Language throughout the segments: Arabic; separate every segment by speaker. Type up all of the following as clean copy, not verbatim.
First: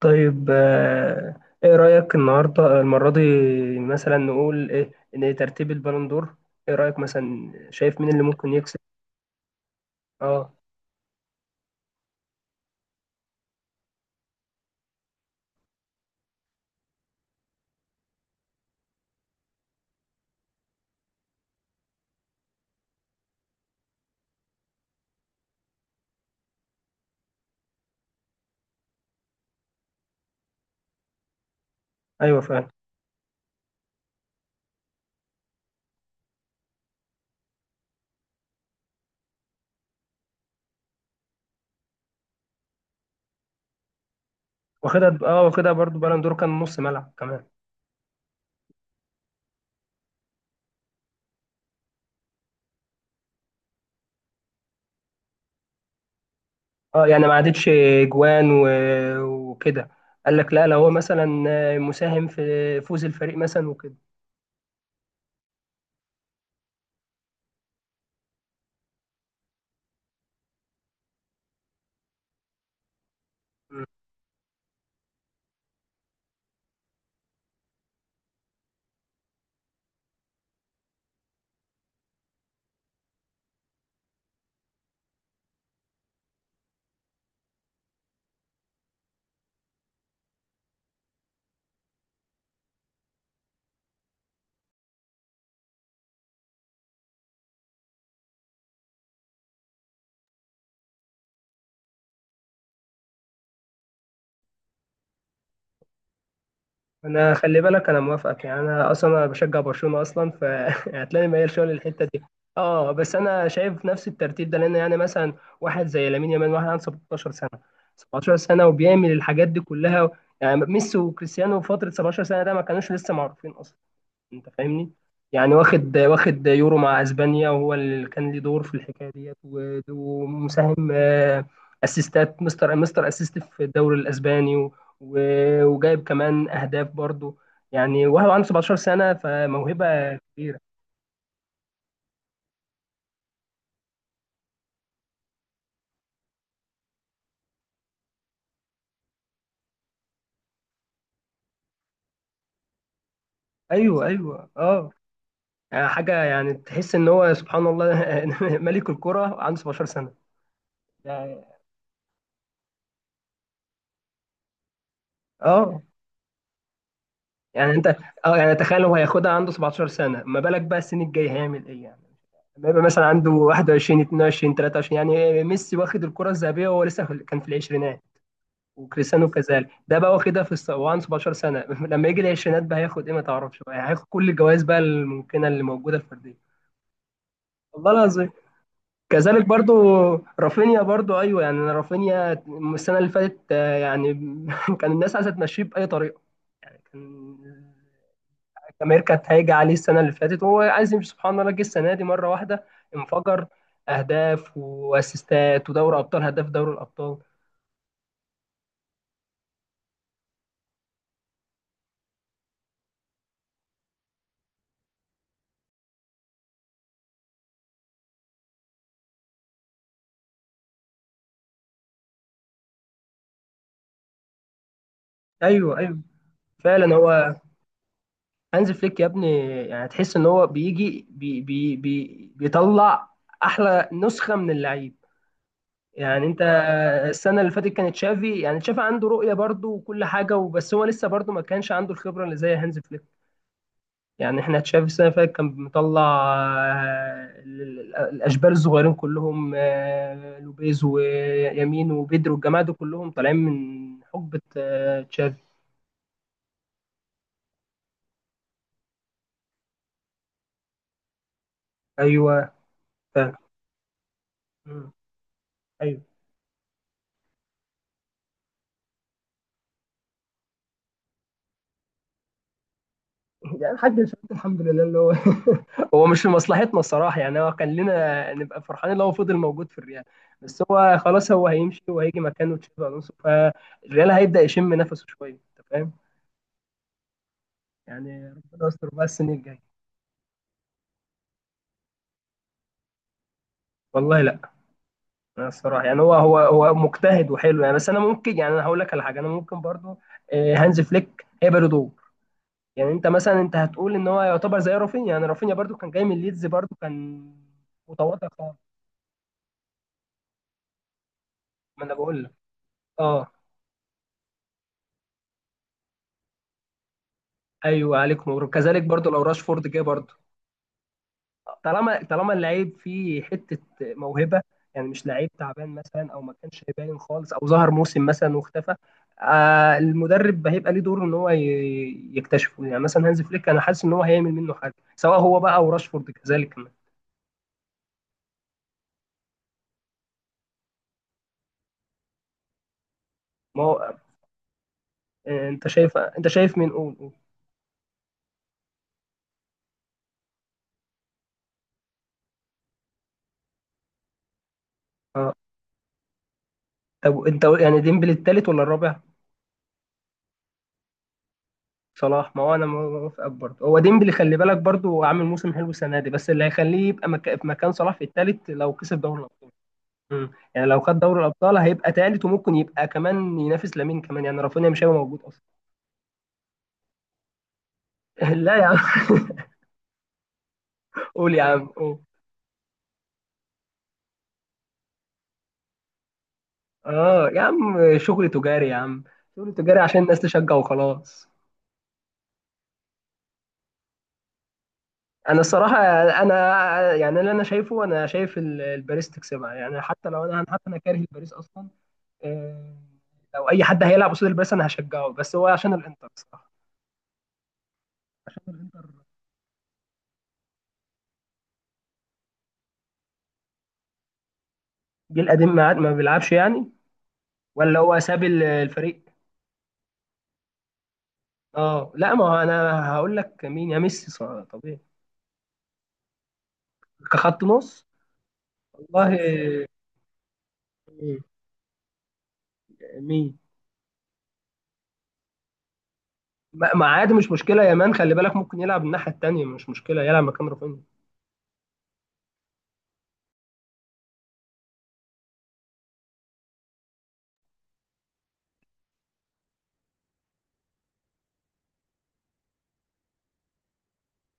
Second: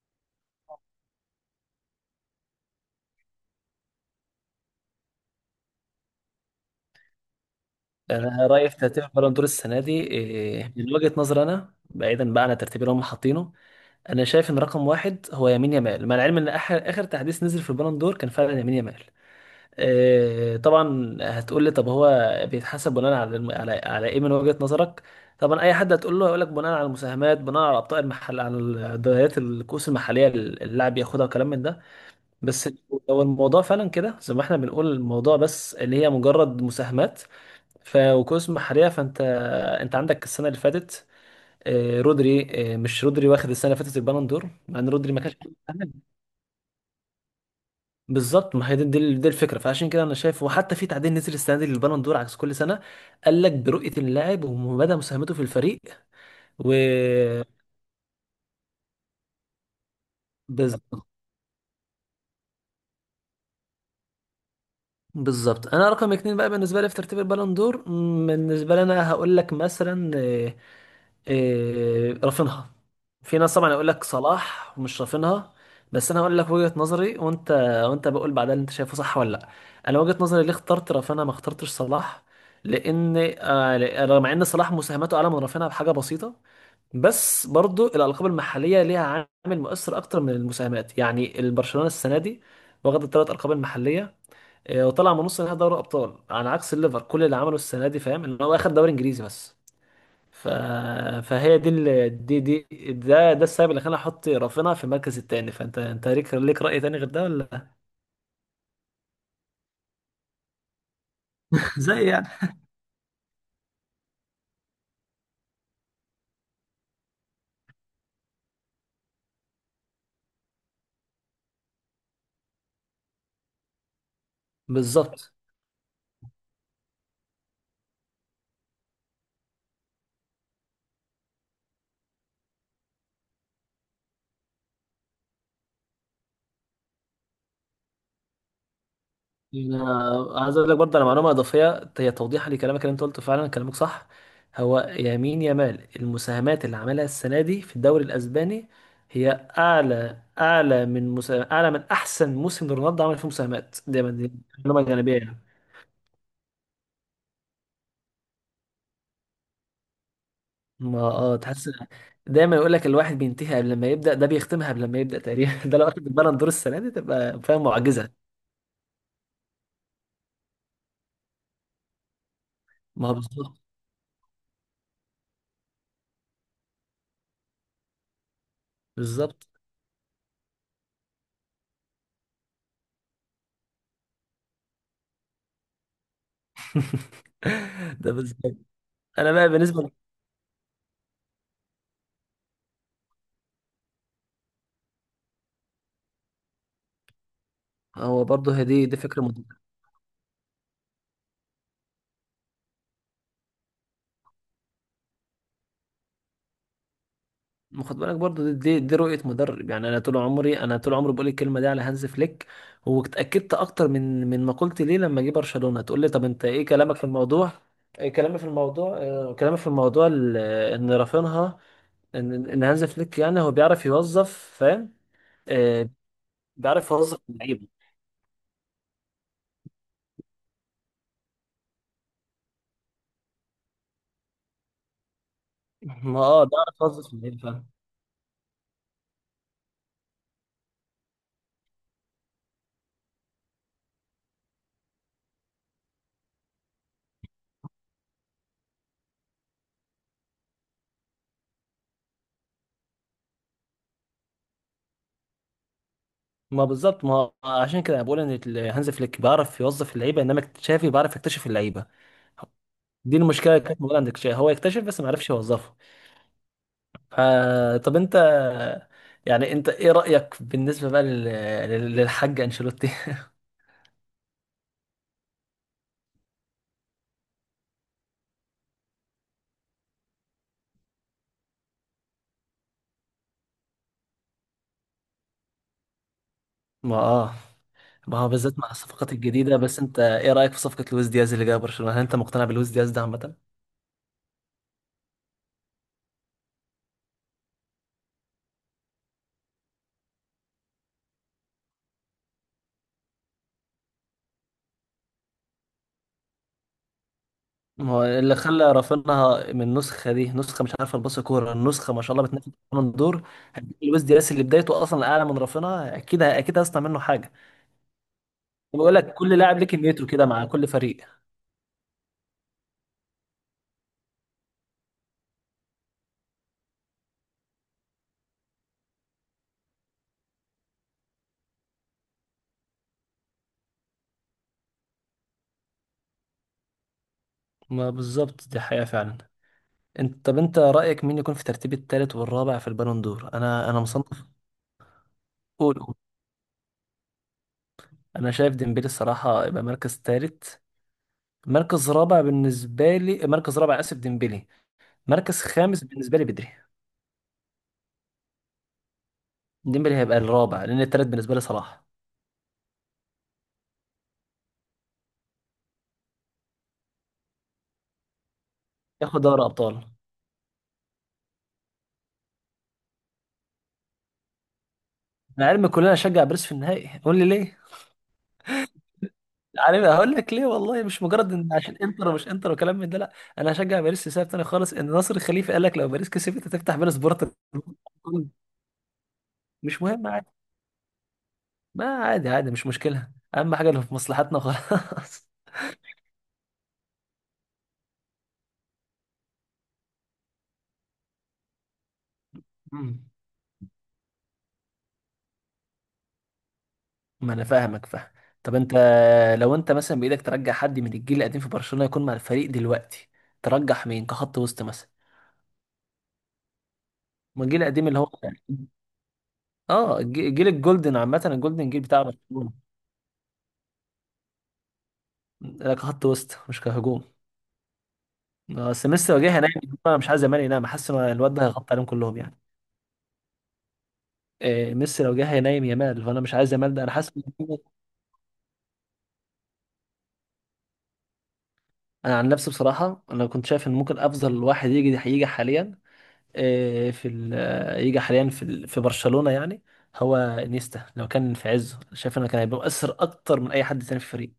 Speaker 1: طيب، ايه رأيك النهارده المرة دي؟ مثلا نقول ايه؟ ان ترتيب البالون دور، ايه رأيك مثلا؟ شايف مين اللي
Speaker 2: انا
Speaker 1: ممكن
Speaker 2: رايي في
Speaker 1: يكسب؟
Speaker 2: ترتيب البالون دور السنه دي
Speaker 1: اه،
Speaker 2: من وجهه نظري انا بعيدا بقى عن الترتيب اللي هم حاطينه. انا شايف ان رقم واحد هو يمين يامال، مع العلم ان اخر اخر تحديث نزل في البالون دور كان فعلا يمين يامال. طبعا هتقول لي طب هو بيتحسب بناء على على ايه من وجهه نظرك. طبعا اي حد هتقول له هيقول لك بناء على المساهمات، بناء على ابطال المحل على الدوريات الكؤوس المحليه اللي اللاعب ياخدها وكلام من ده.
Speaker 1: ايوه فعلا.
Speaker 2: بس لو الموضوع فعلا كده زي ما احنا بنقول الموضوع بس اللي هي مجرد مساهمات ف وكؤوس محرية فانت انت عندك السنة اللي فاتت رودري. مش رودري واخد السنة اللي فاتت البالون دور مع ان
Speaker 1: واخدها
Speaker 2: رودري ما كانش
Speaker 1: اه واخدها برضو، بالون دور كان نص ملعب كمان.
Speaker 2: بالظبط. ما هي دي الفكرة، فعشان كده انا شايف، وحتى في تعديل نزل السنة دي للبالون دور عكس كل سنة، قال لك برؤية اللاعب ومدى مساهمته في الفريق و
Speaker 1: اه يعني ما عادتش جوان وكده. قال لك لا، لو هو
Speaker 2: بالظبط.
Speaker 1: مثلا مساهم في فوز الفريق مثلا وكده.
Speaker 2: بالظبط، انا رقم اتنين بقى بالنسبة لي في ترتيب البالون دور، بالنسبة لي انا هقول لك مثلا آه، إيه رافينها. في ناس طبعا يقول لك صلاح مش رافينها، بس انا هقول لك وجهة نظري وانت، وانت بقول بعدها اللي انت شايفه صح ولا لا. انا وجهة نظري ليه اخترت رافينها ما اخترتش صلاح، لان رغم ان صلاح مساهماته اعلى من رافينها بحاجة بسيطة، بس برضو الألقاب المحلية ليها عامل مؤثر أكتر من المساهمات. يعني البرشلونة السنة دي واخد الثلاث ألقاب المحلية، وطلع من نص نهائي دوري أبطال، على عكس الليفر كل اللي عمله السنة دي، فاهم، إن هو أخد دوري إنجليزي بس. ف... فهي دي ال... دي دي ده ده السبب اللي خلاني احط رافينا في المركز الثاني. فانت انت ليك راي تاني غير ده
Speaker 1: انا خلي
Speaker 2: ولا؟
Speaker 1: بالك انا موافقك، يعني انا اصلا انا بشجع برشلونه اصلا، فهتلاقيني ميال شويه
Speaker 2: زي
Speaker 1: للحته دي.
Speaker 2: يعني
Speaker 1: اه بس انا شايف نفس الترتيب ده، لان يعني مثلا واحد زي لامين يامال، واحد عنده 17 سنه. 17 سنه وبيعمل الحاجات دي كلها. يعني ميسي وكريستيانو في فتره 17 سنه ده ما كانوش لسه معروفين اصلا، انت فاهمني.
Speaker 2: بالظبط.
Speaker 1: يعني واخد يورو مع اسبانيا، وهو اللي كان ليه دور في الحكايه ديت، ومساهم، اسيستات، مستر اسيست في الدوري الاسباني، وجايب كمان اهداف برضو. يعني وهو عنده 17 سنه، فموهبه
Speaker 2: انا عايز
Speaker 1: كبيره.
Speaker 2: اقول لك برضه على معلومه اضافيه، هي توضيحا لكلامك، اللي انت قلته فعلا كلامك صح. هو يمين يامال المساهمات اللي عملها السنه دي في الدوري الاسباني هي اعلى من احسن موسم لرونالدو عمل فيه مساهمات دي
Speaker 1: ايوه
Speaker 2: دي
Speaker 1: ايوه
Speaker 2: معلومه
Speaker 1: اه.
Speaker 2: جانبيه يعني.
Speaker 1: يعني حاجه، يعني تحس ان هو سبحان الله ملك الكره عنده 17 سنه
Speaker 2: ما اه
Speaker 1: يعني.
Speaker 2: تحس، دايما يقول لك الواحد بينتهي قبل ما يبدأ، ده بيختمها قبل ما يبدأ تقريبا. ده
Speaker 1: اه
Speaker 2: لو اخد البالون دور السنة دي تبقى فاهم
Speaker 1: يعني انت،
Speaker 2: معجزة.
Speaker 1: اه يعني تخيل هو هياخدها عنده 17 سنه، ما بالك بقى السنين الجايه هيعمل ايه يعني؟ لما يبقى مثلا
Speaker 2: ما هو
Speaker 1: عنده
Speaker 2: بالظبط.
Speaker 1: 21 22 23. يعني ميسي واخد الكرة الذهبية وهو لسه كان في العشرينات، وكريستيانو
Speaker 2: بالظبط.
Speaker 1: كذلك. ده بقى واخدها وعنده 17 سنة، لما يجي العشرينات بقى هياخد ايه؟ ما تعرفش بقى، هياخد كل الجوائز بقى الممكنة اللي موجودة الفردية. والله
Speaker 2: ده
Speaker 1: العظيم
Speaker 2: بالظبط. انا
Speaker 1: كذلك
Speaker 2: بقى
Speaker 1: برضو.
Speaker 2: بالنسبة لي-
Speaker 1: رافينيا برضو، ايوه يعني، أنا رافينيا السنة اللي فاتت يعني كان الناس عايزة تمشيه بأي طريقة، كان
Speaker 2: هو برضه هي دي دي
Speaker 1: امير
Speaker 2: فكرة
Speaker 1: كانت هايجة
Speaker 2: مد-
Speaker 1: عليه السنه اللي فاتت، وهو عايز يمشي. سبحان الله جه السنه دي مره واحده انفجر. اهداف واسيستات ودوري ابطال، هداف دوري الابطال.
Speaker 2: ما خد بالك برضه دي رؤية مدرب. يعني انا طول عمري، انا طول عمري بقول الكلمة دي على هانز فليك، واتأكدت اكتر من ما قلت ليه لما جه برشلونة. تقول لي طب انت ايه كلامك في الموضوع؟ كلامي في الموضوع كلامي في الموضوع ال- ان رافينها ان ان هانز فليك، يعني هو بيعرف يوظف، فاهم.
Speaker 1: ايوه
Speaker 2: آه.
Speaker 1: ايوه،
Speaker 2: بيعرف
Speaker 1: فعلا
Speaker 2: يوظف
Speaker 1: هو.
Speaker 2: اللعيبه.
Speaker 1: هانز فليك يا ابني، يعني تحس ان هو بيجي بي بي بي بيطلع احلى نسخه من اللعيب.
Speaker 2: ما
Speaker 1: يعني انت
Speaker 2: اه بيعرف يوظف اللعيبه،
Speaker 1: السنه اللي
Speaker 2: فاهم.
Speaker 1: فاتت كانت تشافي، يعني تشافي عنده رؤيه برضه وكل حاجه، وبس هو لسه برضه ما كانش عنده الخبره اللي زي هانز فليك. يعني احنا تشافي السنه اللي فاتت كان مطلع الاشبال الصغيرين كلهم، لوبيز ويمين وبيدرو والجماعه دول كلهم طالعين من حقبه تشافي.
Speaker 2: ما بالظبط. ما هو عشان كده أنا بقول ان هانز فليك بيعرف يوظف اللعيبه، انما تشافي بيعرف يكتشف اللعيبه.
Speaker 1: ايوه
Speaker 2: دي
Speaker 1: فعلا.
Speaker 2: المشكله اللي كانت موجوده عند تشافي، هو يكتشف
Speaker 1: مم.
Speaker 2: بس ما عرفش يوظفه.
Speaker 1: ايوه.
Speaker 2: ف طب انت، يعني انت ايه رايك بالنسبه بقى للحاج انشيلوتي؟
Speaker 1: يعني الحاج، الفلوس الحمد لله، اللي هو هو مش في مصلحتنا الصراحه. يعني هو كان لنا نبقى فرحانين لو هو فضل موجود في الريال، بس هو خلاص هو هيمشي، وهيجي مكانه تشافي الونسو، فالريال هيبدا يشم نفسه شويه، انت فاهم.
Speaker 2: ما اه. ما
Speaker 1: يعني
Speaker 2: هو بالذات
Speaker 1: ربنا
Speaker 2: مع
Speaker 1: يستر بقى
Speaker 2: الصفقات
Speaker 1: السنه
Speaker 2: الجديده،
Speaker 1: الجايه.
Speaker 2: بس انت ايه رايك في صفقه لويس دياز اللي جاي برشلونه؟ هل انت مقتنع بلويس دياز ده عامه؟
Speaker 1: والله لا. أنا الصراحه يعني، هو مجتهد وحلو يعني، بس انا ممكن، يعني انا هقول لك على حاجه. انا ممكن برضو، هانز فليك هيبقى له دور. يعني انت مثلا انت هتقول ان هو يعتبر زي رافينيا، يعني رافينيا برضو كان جاي من ليدز، برضو كان
Speaker 2: ما هو
Speaker 1: متواضع
Speaker 2: اللي خلى
Speaker 1: خالص.
Speaker 2: رافينها من النسخه دي، نسخه مش عارفه الباص كوره،
Speaker 1: ما
Speaker 2: النسخه
Speaker 1: انا
Speaker 2: ما شاء
Speaker 1: بقول
Speaker 2: الله
Speaker 1: لك.
Speaker 2: بتنافس بالون دور.
Speaker 1: اه،
Speaker 2: هديك لويس دياس اللي بدايته اصلا اعلى من رافينها، اكيد اكيد هيصنع منه حاجه.
Speaker 1: ايوه عليك نور، كذلك
Speaker 2: بقول
Speaker 1: برضو
Speaker 2: لك
Speaker 1: لو
Speaker 2: كل لاعب ليه
Speaker 1: راشفورد جه
Speaker 2: كميته
Speaker 1: برضو.
Speaker 2: كده مع كل فريق.
Speaker 1: طالما اللعيب فيه حته موهبه، يعني مش لعيب تعبان مثلا، او ما كانش باين خالص، او ظهر موسم مثلا واختفى، آه المدرب هيبقى ليه دور ان هو يكتشفه. يعني مثلا هانز فليك، انا حاسس ان هو هيعمل منه حاجه، سواء هو بقى او راشفورد كذلك كمان.
Speaker 2: ما بالظبط، دي حقيقه فعلا. انت طب انت رايك مين يكون في ترتيب الثالث والرابع في البالون دور؟
Speaker 1: ما
Speaker 2: انا
Speaker 1: هو،
Speaker 2: مصنف.
Speaker 1: انت
Speaker 2: قول، قول.
Speaker 1: شايف، مين؟ قول قول.
Speaker 2: انا شايف ديمبلي الصراحه يبقى مركز ثالث. مركز رابع بالنسبه لي، مركز رابع اسف ديمبلي.
Speaker 1: اه.
Speaker 2: مركز خامس بالنسبه لي بدري.
Speaker 1: طب انت يعني ديمبلي التالت ولا الرابع؟
Speaker 2: ديمبلي هيبقى الرابع، لان الثالث بالنسبه لي صلاح.
Speaker 1: صلاح؟ ما هو انا موافقك برضه. هو ديمبلي خلي بالك برضه عامل موسم حلو السنه دي، بس اللي هيخليه يبقى في مكان صلاح في التالت لو كسب دوري
Speaker 2: ياخد دوري
Speaker 1: الابطال.
Speaker 2: ابطال.
Speaker 1: مم. يعني لو خد دوري الابطال هيبقى تالت، وممكن يبقى كمان ينافس لامين كمان، يعني رافينيا مش هيبقى موجود اصلا.
Speaker 2: انا علمي كلنا نشجع باريس في النهائي، قول لي ليه؟
Speaker 1: لا يا عم
Speaker 2: عارف هقول لك ليه؟ والله مش مجرد
Speaker 1: قول يا
Speaker 2: ان
Speaker 1: عم،
Speaker 2: عشان
Speaker 1: قول.
Speaker 2: انتر ومش انتر وكلام من ده، لا. انا هشجع باريس لسبب تاني خالص، ان ناصر الخليفي قال لك لو باريس كسبت هتفتح بين
Speaker 1: اه
Speaker 2: سبورت.
Speaker 1: يا عم، شغل تجاري يا عم، شغل تجاري
Speaker 2: مش
Speaker 1: عشان
Speaker 2: مهم
Speaker 1: الناس
Speaker 2: عادي.
Speaker 1: تشجع وخلاص.
Speaker 2: ما عادي عادي، مش مشكله. اهم حاجه اللي في مصلحتنا خلاص.
Speaker 1: انا الصراحه، انا يعني اللي انا شايفه، انا شايف الباريس تكسبها، يعني حتى لو انا، حتى انا كاره الباريس اصلا، آه،
Speaker 2: مم.
Speaker 1: لو اي حد هيلعب قصاد الباريس انا هشجعه، بس هو عشان الانتر الصراحه.
Speaker 2: ما انا فاهمك، فاهم. طب انت، لو انت مثلا بايدك ترجع حد من الجيل القديم في برشلونه يكون مع الفريق دلوقتي، ترجح مين كخط وسط مثلا؟
Speaker 1: جيل قديم ما بيلعبش يعني؟
Speaker 2: من الجيل
Speaker 1: ولا
Speaker 2: القديم اللي
Speaker 1: هو
Speaker 2: هو،
Speaker 1: ساب الفريق؟
Speaker 2: جيل الجولدن، عامة الجولدن جيل
Speaker 1: اه
Speaker 2: بتاع
Speaker 1: لا، ما هو
Speaker 2: برشلونة.
Speaker 1: انا هقول لك مين، يا ميسي طبيعي.
Speaker 2: لا كخط وسط مش كهجوم.
Speaker 1: كخط نص.
Speaker 2: بس ميسي
Speaker 1: والله.
Speaker 2: لو جه هينام. انا مش عايز يامال ينام، حاسس ان
Speaker 1: مم.
Speaker 2: الواد ده هيغطي عليهم كلهم يعني.
Speaker 1: مين؟
Speaker 2: ميسي لو جه هينام يامال، فانا مش عايز
Speaker 1: ما
Speaker 2: يامال ده،
Speaker 1: ما
Speaker 2: انا حاسس
Speaker 1: عادي، مش مشكله يامان، خلي بالك ممكن يلعب الناحيه التانيه، مش مشكله يلعب مكان رافينيا.
Speaker 2: انا عن نفسي بصراحة انا كنت شايف ان ممكن افضل واحد يجي هيجي حاليا، إيه في ال- آه، يجي حاليا في في برشلونة يعني، هو انيستا لو كان في عزه. شايف انه كان هيبقى مؤثر اكتر من اي حد تاني في الفريق.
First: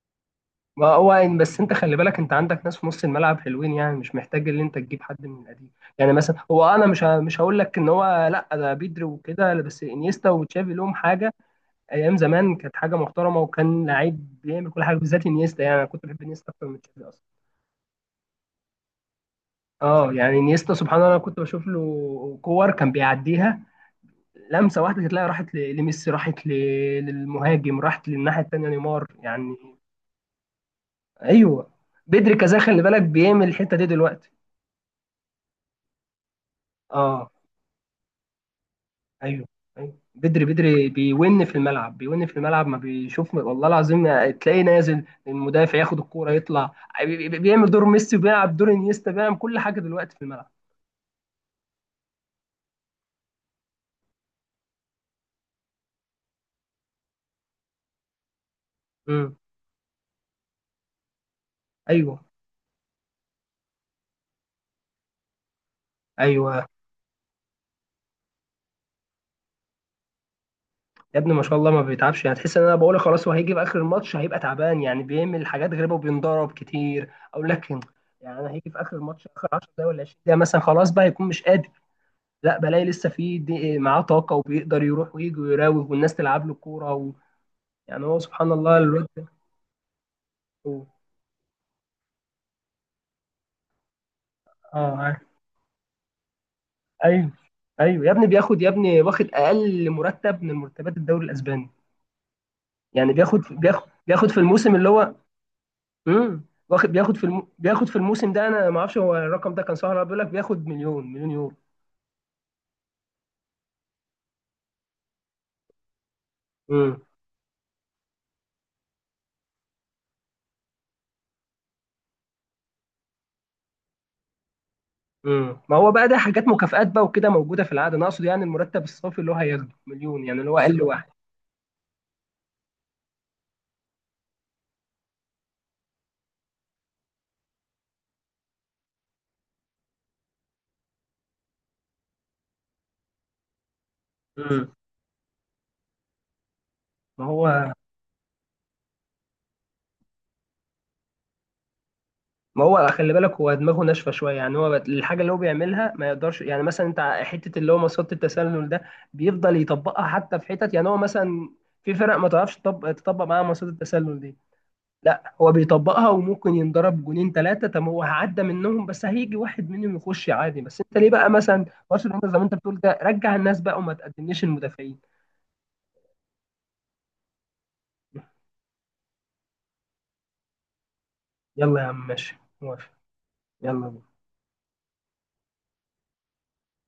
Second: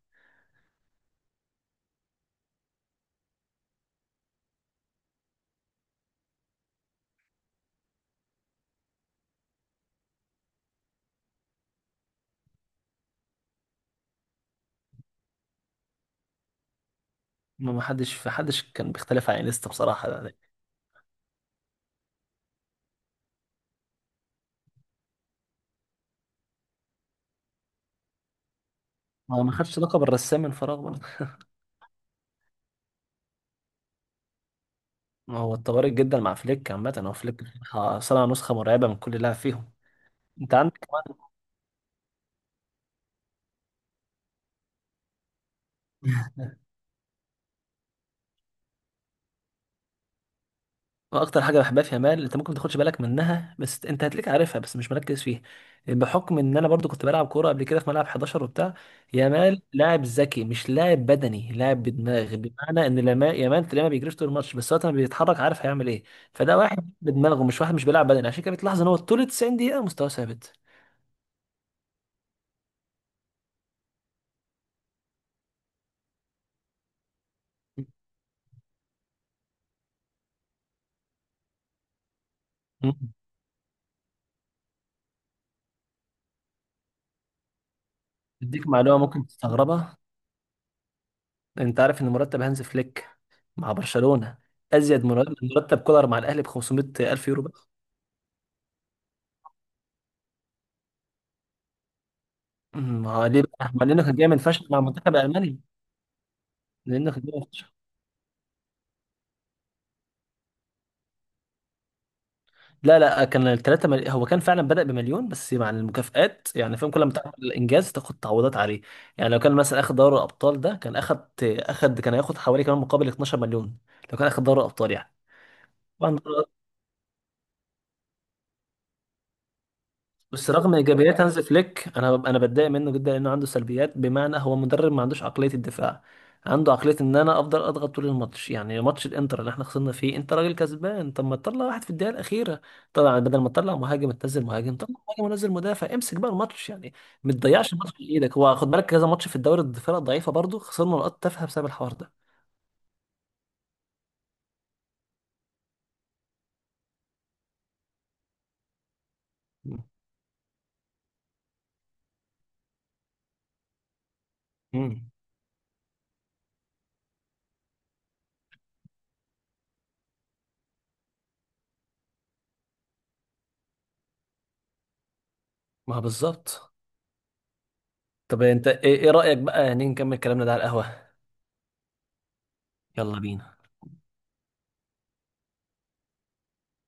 Speaker 1: ما هو بس انت خلي بالك، انت عندك ناس في نص الملعب حلوين، يعني مش محتاج ان انت تجيب حد من القديم. يعني مثلا هو، انا مش هقول لك ان هو، لا ده بيدري وكده، لا، بس انيستا وتشافي لهم حاجه. ايام زمان كانت حاجه محترمه، وكان لعيب بيعمل كل حاجه بالذات انيستا، يعني انا كنت بحب انيستا اكتر من تشافي اصلا.
Speaker 2: ما حدش في حدش كان بيختلف عن انيستا بصراحة
Speaker 1: اه يعني
Speaker 2: يعني.
Speaker 1: انيستا سبحان الله، انا كنت بشوف له كور كان بيعديها لمسه واحده، تلاقي راحت لميسي، راحت للمهاجم، راحت للناحيه التانيه نيمار
Speaker 2: ما ما
Speaker 1: يعني.
Speaker 2: خدش لقب الرسام من فراغ برضه.
Speaker 1: ايوه بدري كذا خلي بالك بيعمل الحته دي دلوقتي.
Speaker 2: ما هو اتطورت جدا مع فليك. عامة هو
Speaker 1: اه.
Speaker 2: فليك صنع نسخة مرعبة من كل لاعب
Speaker 1: ايوه
Speaker 2: فيهم.
Speaker 1: ايوه، بدري
Speaker 2: انت عندك
Speaker 1: بدري
Speaker 2: كمان.
Speaker 1: بيون في الملعب، بيون في الملعب ما بيشوف، والله العظيم. تلاقيه نازل المدافع ياخد الكوره يطلع. بيعمل دور ميسي، وبيلعب دور انيستا، بيعمل كل حاجه دلوقتي في الملعب.
Speaker 2: اكتر حاجة بحبها في يامال، انت ممكن ما تاخدش بالك منها بس انت هتلاقيك عارفها بس مش مركز فيها. بحكم ان انا برضو كنت بلعب كورة قبل كده في ملعب 11 وبتاع.
Speaker 1: امم.
Speaker 2: يامال لاعب ذكي مش لاعب بدني، لاعب
Speaker 1: ايوه
Speaker 2: بدماغ. بمعنى ان لما يامال تلاقيه ما بيجريش طول الماتش، بس وقت ما بيتحرك عارف هيعمل ايه. فده
Speaker 1: ايوه
Speaker 2: واحد بدماغه، مش واحد مش بيلعب بدني. عشان كده بتلاحظ ان هو طول 90 دقيقة مستواه ثابت.
Speaker 1: يا ابني، ما شاء الله ما بيتعبش. يعني تحس ان انا بقول خلاص هو هيجي في اخر الماتش هيبقى تعبان، يعني بيعمل حاجات غريبه وبينضرب كتير او لكن، يعني انا هيجي في اخر الماتش اخر 10 دقايق ولا 20 دقيقه مثلا، خلاص بقى هيكون مش قادر. لا، بلاقي
Speaker 2: مم.
Speaker 1: لسه في دي معاه طاقه، وبيقدر يروح ويجي ويراوغ، والناس تلعب له كوره يعني هو سبحان
Speaker 2: اديك
Speaker 1: الله
Speaker 2: معلومه
Speaker 1: الواد ده.
Speaker 2: ممكن تستغربها.
Speaker 1: هو-
Speaker 2: انت عارف ان مرتب هانز فليك مع برشلونة
Speaker 1: اه،
Speaker 2: ازيد
Speaker 1: عارف.
Speaker 2: مرتب كولر مع الاهلي ب 500 الف
Speaker 1: ايوه،
Speaker 2: يورو بس.
Speaker 1: ايوه يا ابني بياخد، يا ابني واخد اقل مرتب من مرتبات الدوري الاسباني.
Speaker 2: ما
Speaker 1: يعني
Speaker 2: هو
Speaker 1: بياخد
Speaker 2: ليه بقى؟ ما
Speaker 1: بياخد
Speaker 2: لانه كان
Speaker 1: بياخد في
Speaker 2: جاي فشخ
Speaker 1: الموسم
Speaker 2: مع
Speaker 1: اللي
Speaker 2: المنتخب
Speaker 1: هو،
Speaker 2: الالماني.
Speaker 1: واخد
Speaker 2: لانه
Speaker 1: بياخد
Speaker 2: كان جاي فشخ.
Speaker 1: بياخد في الموسم ده، انا ما اعرفش هو الرقم ده كان صح ولا لا، بيقول لك بياخد مليون مليون يورو.
Speaker 2: لا لا، كان الثلاثه هو كان فعلا بدأ بمليون، بس مع المكافآت، يعني فاهم،
Speaker 1: امم.
Speaker 2: كل ما تعمل الانجاز تاخد تعويضات عليه. يعني لو كان مثلا اخد دوري الابطال ده، كان اخد اخد كان هياخد حوالي كمان مقابل 12 مليون، لو كان اخد دوري الابطال يعني.
Speaker 1: ما هو بقى ده
Speaker 2: طبعا.
Speaker 1: حاجات مكافآت بقى وكده، موجوده في العاده. انا اقصد يعني المرتب الصافي اللي هو هياخده مليون، يعني
Speaker 2: بس
Speaker 1: اللي هو
Speaker 2: رغم
Speaker 1: اقل واحد.
Speaker 2: ايجابيات هانز فليك، انا انا بتضايق منه جدا لانه عنده سلبيات، بمعنى هو مدرب ما عندوش عقليه الدفاع. عنده عقليه ان انا افضل اضغط طول الماتش. يعني ماتش الانتر اللي احنا خسرنا فيه، انت راجل كسبان، طب ما تطلع واحد في الدقيقه الاخيره. طبعا بدل ما تطلع مهاجم تنزل
Speaker 1: امم
Speaker 2: مهاجم، طلع مهاجم ونزل مدافع، امسك بقى الماتش يعني.
Speaker 1: ما
Speaker 2: ما
Speaker 1: هو
Speaker 2: تضيعش الماتش في ايدك. هو خد بالك كذا ماتش في الدوري الفرق ضعيفه برضه، خسرنا نقاط تافهه بسبب الحوار ده.
Speaker 1: ما هو خلي بالك هو دماغه ناشفه شويه، يعني هو الحاجه اللي هو بيعملها ما يقدرش، يعني مثلا انت حته اللي هو مصيده التسلل ده، بيفضل يطبقها حتى في حتت، يعني هو مثلا في فرق ما تعرفش تطبق معاها مصيده التسلل دي.
Speaker 2: امم
Speaker 1: لا، هو بيطبقها، وممكن ينضرب جونين ثلاثه، طب هو هعدى منهم، بس هيجي واحد منهم يخش عادي. بس انت ليه بقى مثلا برشلونه زي ما انت بتقول ده، رجع الناس بقى وما تقدمليش المدافعين.
Speaker 2: ما هو بالظبط. طب انت ايه رايك بقى، يعني نكمل كلامنا ده على القهوه؟
Speaker 1: يلا يا عم، ماشي موافق.
Speaker 2: يلا بينا.
Speaker 1: يلا بينا.